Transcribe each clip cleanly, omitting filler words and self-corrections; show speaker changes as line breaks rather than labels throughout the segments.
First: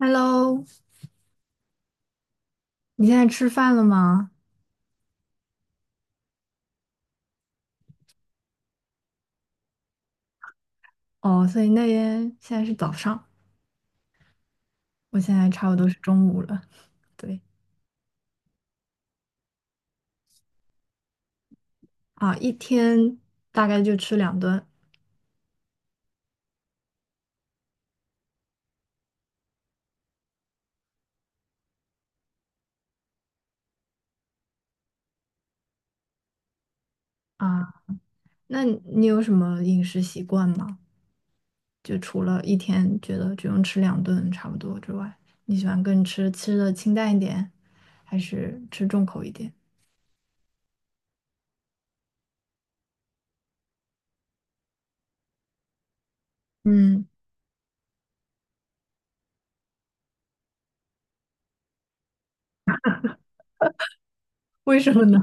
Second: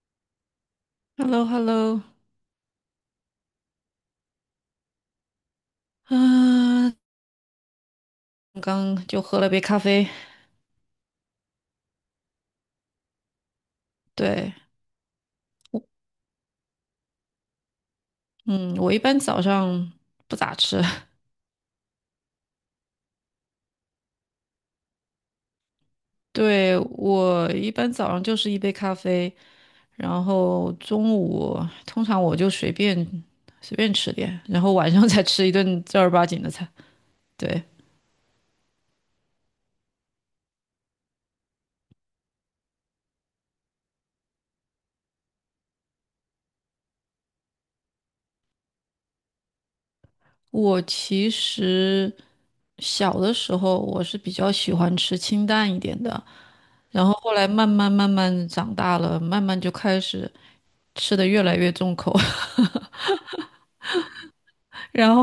Hello，
h e l l o h e l l o
你现在吃饭了吗？
啊，刚就喝了杯咖啡。
哦，所以那边现在是早上，
对，
我现在差不多是中午了。对
嗯，我一般早上不咋吃，
啊，一天大概就吃两顿
对，我一般早上就是一杯咖啡，然后中午通常我就随便吃点，然后晚上 再吃一顿正儿八经的菜。对，
啊。那你有什么饮食习惯吗？就除了一天觉得只用吃两顿差不多之外，你喜欢更吃吃的清淡一点，还是吃重口一点？
我其实小的时候我是比较喜欢吃清淡一点的，然
嗯，
后后来慢慢长大了，慢慢就开始吃的越来越重口。
为什么
然
呢？
后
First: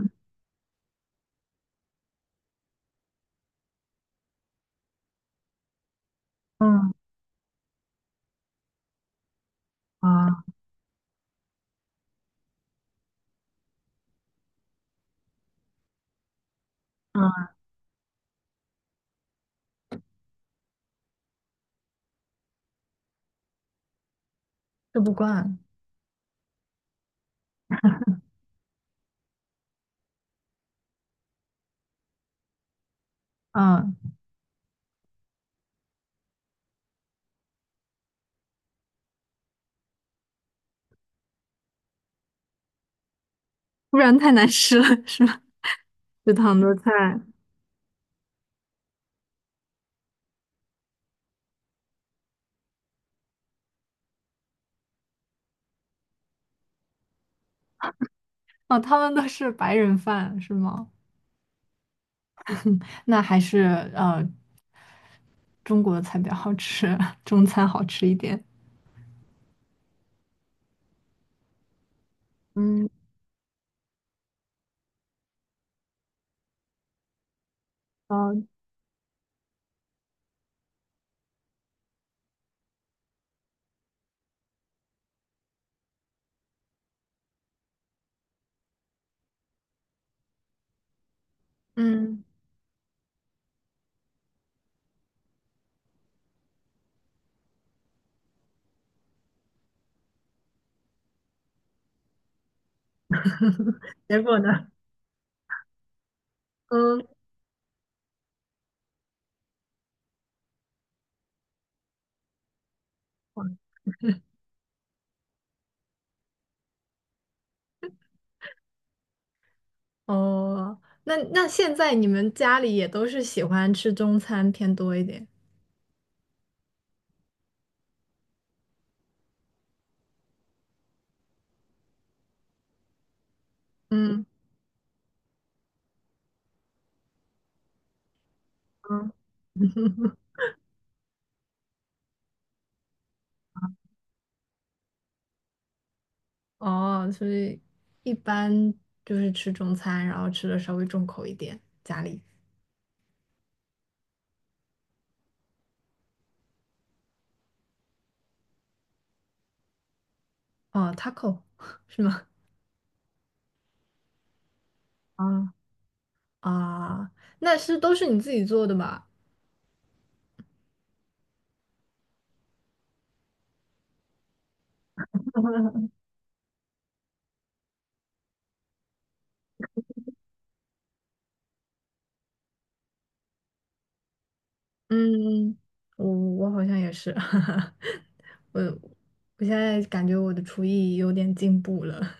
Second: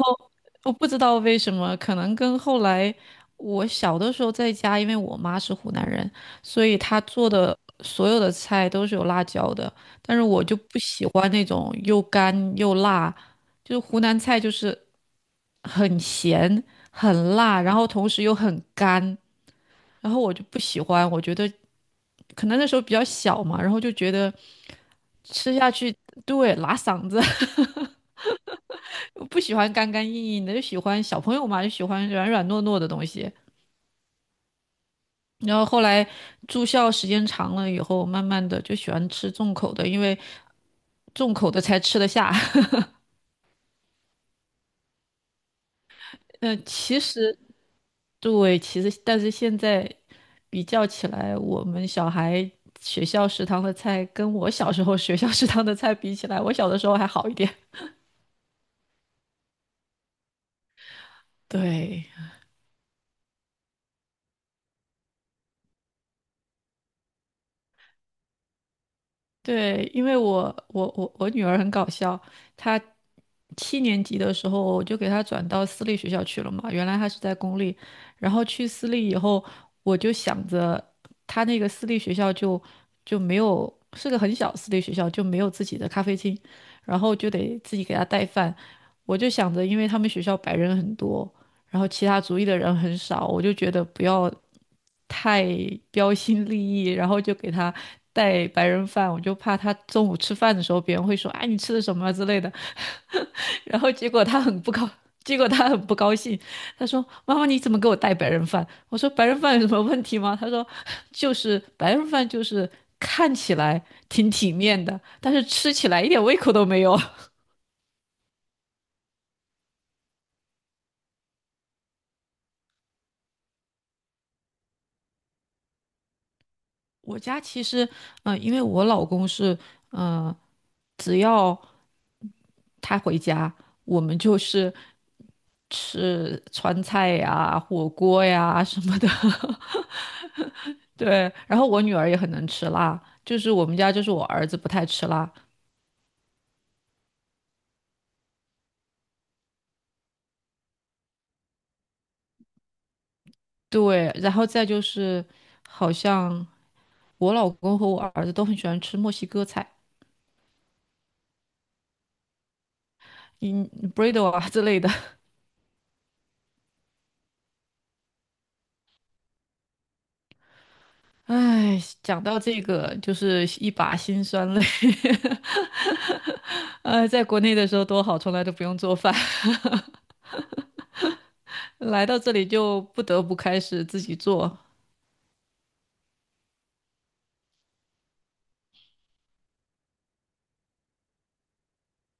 我不知道为什么，可能跟后来我小的时候在家，因为我妈是湖南人，所以
嗯
她做的所有的菜都是有辣椒的，但是
啊，
我就不喜欢那种又干又辣，就是湖南菜就是很咸、很
啊，
辣，然后同时又很干，然后我就不喜欢，我觉得可能那时候比较小嘛，然后就觉得
吃不
吃
惯，
下去，对，拉嗓子。我不喜欢干干硬硬的，就喜欢小朋友嘛，就喜欢软软糯糯的东西。
嗯，
然后后来住校时间长了以后，慢慢的就喜欢吃重口的，因为重口的才吃得下。
不然太难吃了，是吧？食 堂的菜。
其实对，其实但是现在比较起来，我们小孩学校食堂的菜跟我小时候学校食堂的菜比起来，我小的时候还好一点。
哦，他们都是白人饭是吗？
对。
那还是呃中国的菜比较好吃，中餐好吃一点。
对，因为我女儿很搞笑，她
嗯，
7年级的时候我就给她转到私立学校去了嘛，原来她是在公立，然
哦，
后去私立以后，我就想着她那个私立学校就没有，是个很小私立学校，就没有自己的咖啡厅，然后就得自己给她带饭，我就想着，因为他们学校白人很多。然后其他
嗯，
族裔的人很少，我就觉得不要太标新立异，然后就给他带白人饭，我就怕他中午吃饭的时候别人会说，哎，你吃的什么啊之类的，然后结
结
果
果
他很
呢？
不高，结果他很不高兴，他
嗯，
说妈妈你怎么给我带白人饭？我说白人饭有什么问题吗？他说就是白人饭就是看起来挺体面的，但是吃起来一点胃口都没有。
哦，那那现在你们家里也都是喜欢吃中餐偏多一点。
我家其实，嗯、因为我老公是，嗯、只要他回家，我们
嗯，
就是吃川菜呀、火锅呀什么的。
嗯，
对，然后我女儿也很能吃辣，就是我们家就是我儿子不太吃辣。
哦，所以一般就是吃中餐，然后吃的稍微重口一点。家里
对，然后再就是好像我老公和我儿子都很喜欢吃墨西哥菜，
哦，taco 是吗？
嗯 b r r i d o 啊之类的。
啊，啊，那是都是你自己做的吧？
唉，讲到这个就是一把辛酸泪。在国内的时候多好，从来都不用做饭。来到这里就不得不开始自己做，
嗯，我好像也是，我我现在感觉我的厨艺有点进步了。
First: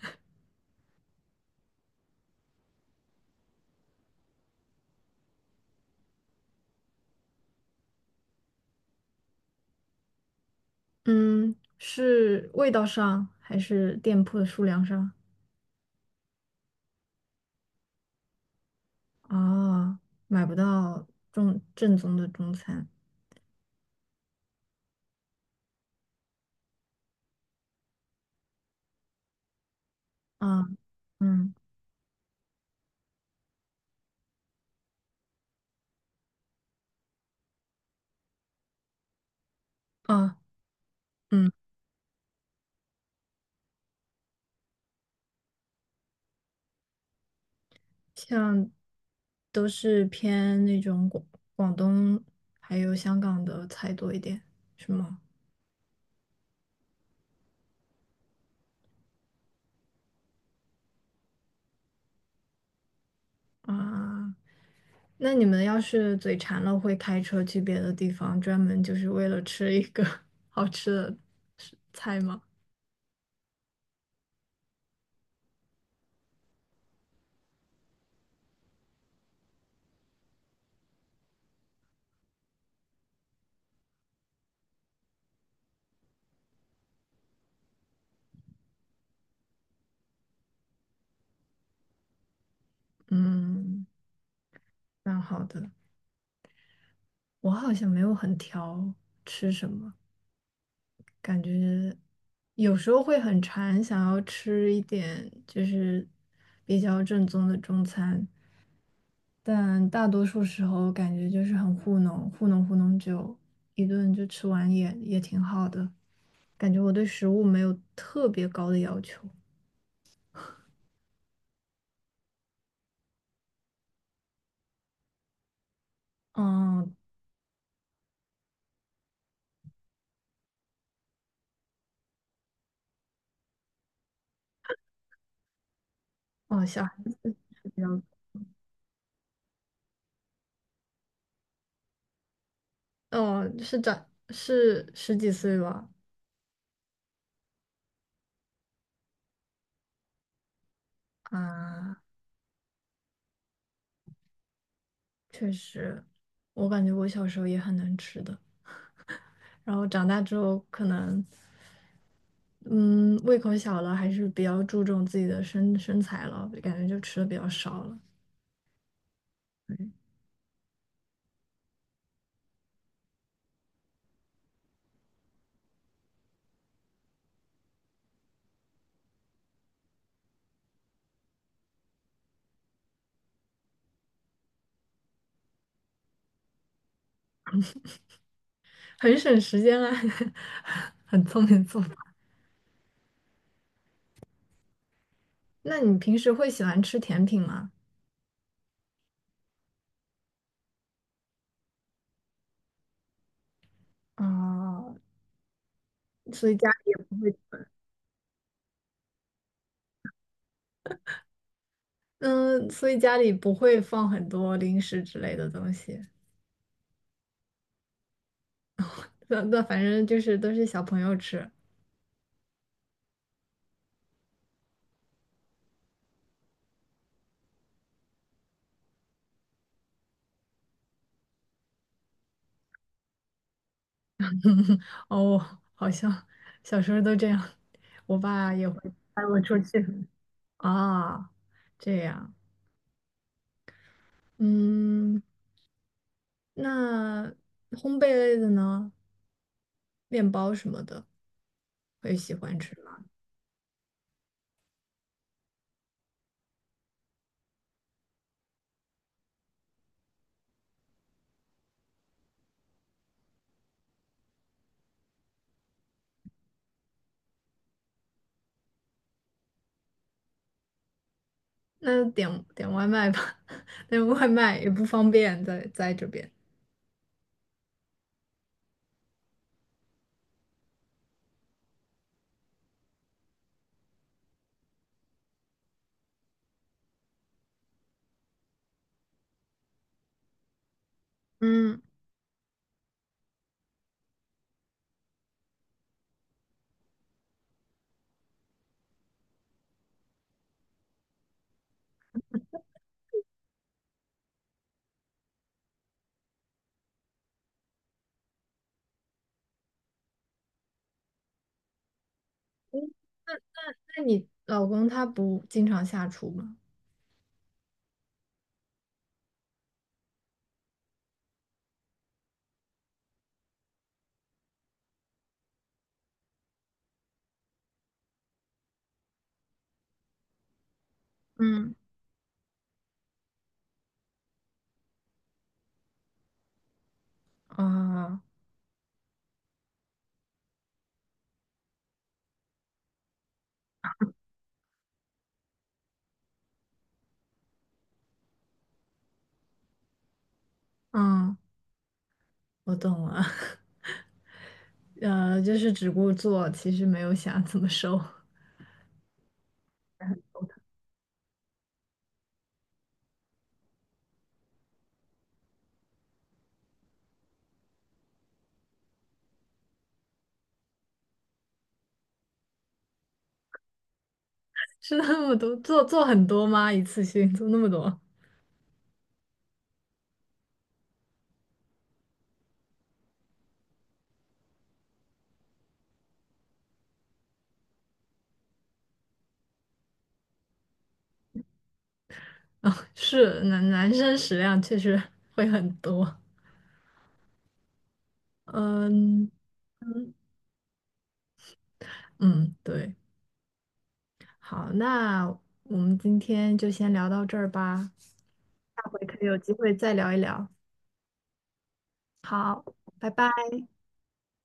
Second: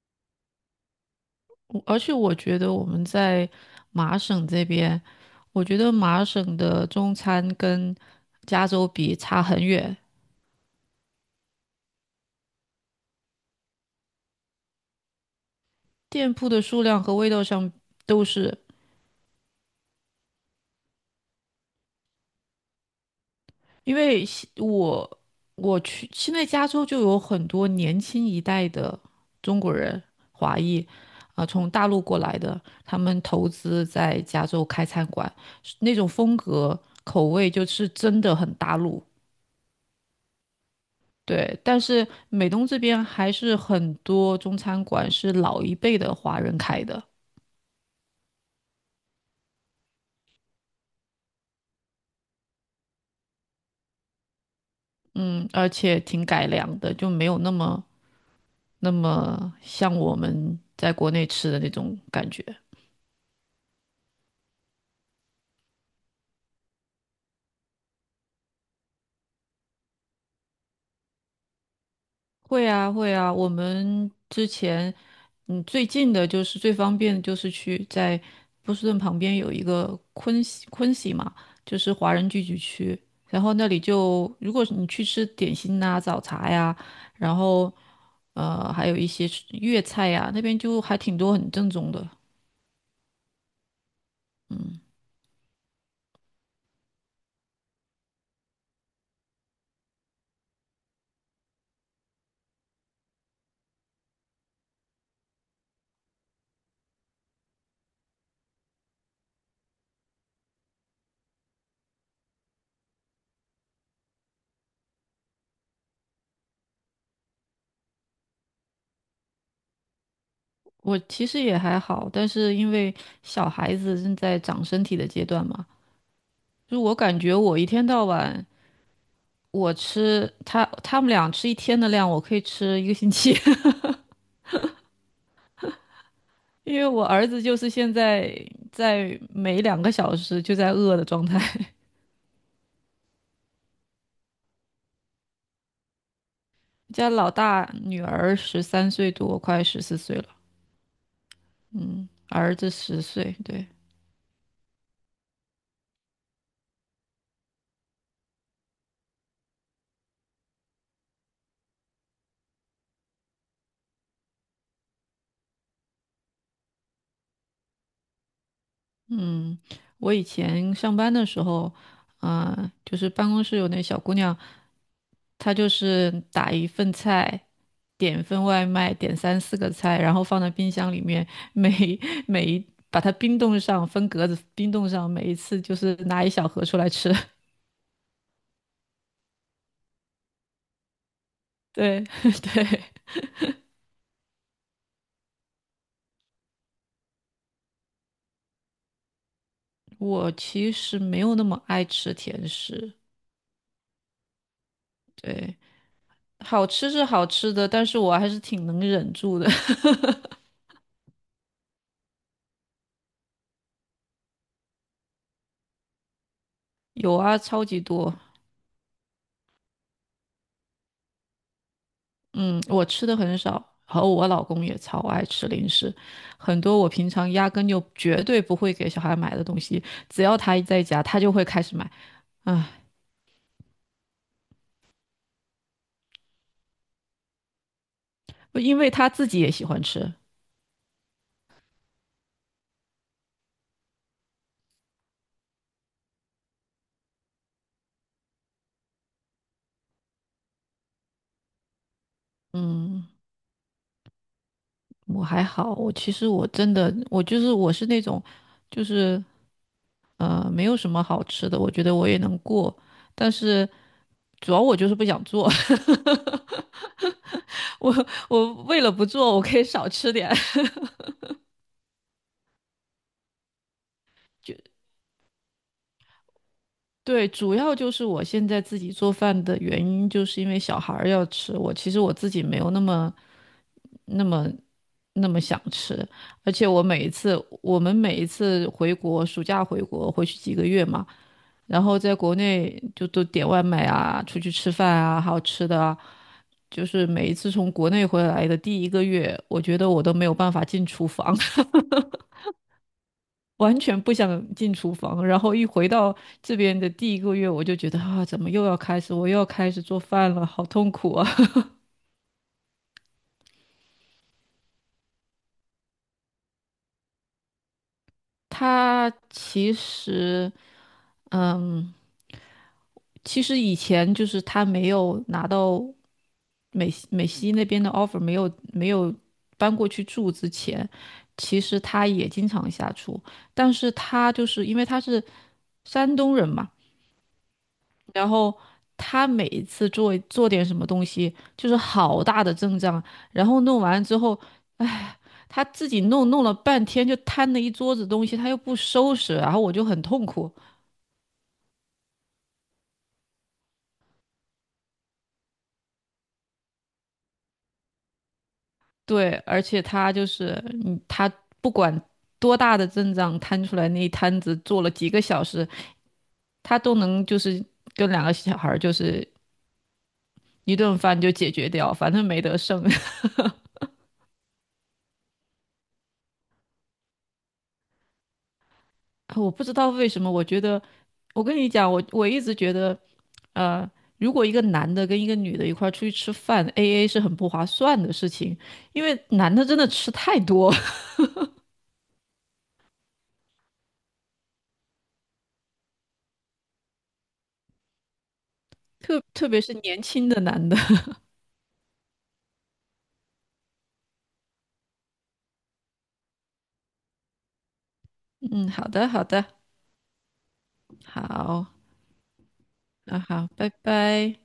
而且我觉得我们在麻省这边，我觉得麻省的中餐跟加州比差很远，
嗯，是味道上还是店铺的数量上？
店铺的数量和味道上都是，
啊，买不到正正宗的中餐
因为西我我去现在加州就有很多年轻一代的中国人华
啊，
裔啊、
嗯
从大陆过来的，他们投资在加州开餐馆，那种风格口味就是真的很大陆。
啊嗯，
对，但是美东这边还是很多中餐馆是老一辈的华人开的，
像都是偏那种广广东还有香港的菜多一点，是吗？
嗯，而且挺改良的，就没有那么像我们在国内吃的那种感觉。
啊，那你们要是嘴馋了，会开车去别的地方，专门就是为了吃一个 好吃的食菜吗？
会啊，会啊，我们之前，嗯，最近的就是最方便的就是去在波士顿旁边有一个昆西嘛，就是华人聚集区，然后那里就如果是你去吃点心呐、早茶呀。然后还有一些是粤菜呀、那边就还挺多很正宗的。
嗯，
嗯，
蛮好的。我好像没有很挑吃什么，感觉有时候会很馋，想要吃一点就是比较正宗的中餐，但大多数时候感觉就是很糊弄，糊弄糊弄就一顿就吃完也也挺好的。感觉我对食物没有特别高的要求。
我其实也还好，但是因为小孩子正在长身体的阶段嘛，就
嗯，
我感觉我一天到晚我吃他们俩吃一天的量，我可以吃1个星期，
哦，
因
小
为
孩
我
子
儿子就是
比
现
较，
在在每2个小时就在饿的状态。
哦，是长是十几岁吧？
家老大女儿13岁多，快14岁了，
啊，
嗯，儿子10岁，对。
确实，我感觉我小时候也很能吃的，然后长大之后可能，嗯，胃口小了，还是比较注重自己的身身材了，感觉就吃的比较少了。
嗯，我以前上班的时候，啊、就是办公室有那小姑娘，她就是打一份菜，点一份外卖，点三四个菜，然后放在冰箱里面，每每一把它冰冻上，分格子冰冻上，每一次就是拿一小盒出来吃。
很省时间啊，很聪明的做
对
法。
对，
那你平时会喜欢吃甜品吗？
我其实没有那么爱吃甜食，
啊，
对，
所以
好
家里
吃
也
是
不
好
会，
吃的，但是我还是挺能忍住的。
嗯，所以家里不会放很多零食之类的东西。
有啊，超级多。
那那反正就是都是小朋友吃。
嗯，我吃的很少，然后我老公也超爱吃零食，很多我平常压根就绝对不会给小孩买的东西，只要他一在家，他就会开始买。啊，
哦，好像小时候都这样，我爸也会
因为他
带
自
我
己也
出
喜欢
去。
吃。
啊，这样，嗯，那烘焙类的呢，面包什么的，我也喜欢吃。
嗯，我还好，我其实我真的，我就是我是那种，就是没有什么好吃的，我觉得我也能过，但是主要我就是不想做。我我为了不做，我可以少吃点。
那点点外卖吧，那外卖 也不方便在在这边。
对，主要就是我现在自己做饭的原因，就是因为小孩儿要吃。我其实我自己没有那么、那么、那么想吃，而且我每一次，我们每一次回国，暑假回国回去几个月嘛，
嗯
然后在国内就都点外卖啊，出去吃饭啊，还有吃的啊，就是每一次从国内回来的第一个月，我觉得我都没有办法进厨房。完全不想进厨房，然后一回到这边的第一个月，我就觉得啊，怎么又要开始，我又要开始做饭了，好痛苦啊！
嗯那那你老公他不经常下厨吗？
他其实其实以前就是他没有拿到美西那边的 offer，没有搬过去住之前，其
嗯
实他也经常下厨，但是他就是因为他是山东人嘛。
啊，
然后他每一次做点什么东西，就是好大的阵仗，然后弄完之后，哎，他自己弄了半天，就摊了一桌子东西，他又不收拾，然后我就很痛苦。
嗯，我懂了。就是只顾做，其实没有想怎么收，
对，而且他就是，嗯，他不管多大的阵仗摊出来那一摊子，做了几个小时，他都能就是跟2个小孩儿就是一顿饭就解决掉，反正没得剩。
吃那么多，做做很多吗？一次性做那么多？
啊我不知道为什么，我觉得，我跟你讲，我一直觉得，呃，如果一个男的跟一个女的一块儿出去吃饭，AA 是很不划算的事情，因为男的真的吃太多，
啊，是男男生食量确实会很多。
特
嗯
特别是年
嗯
轻的男的。
嗯，对，好，那我们今天就先聊到这儿吧，
嗯，
下
好
回
的，
可
好
以有
的，
机会再聊一聊。
好，
好，拜
那
拜。
好，拜拜。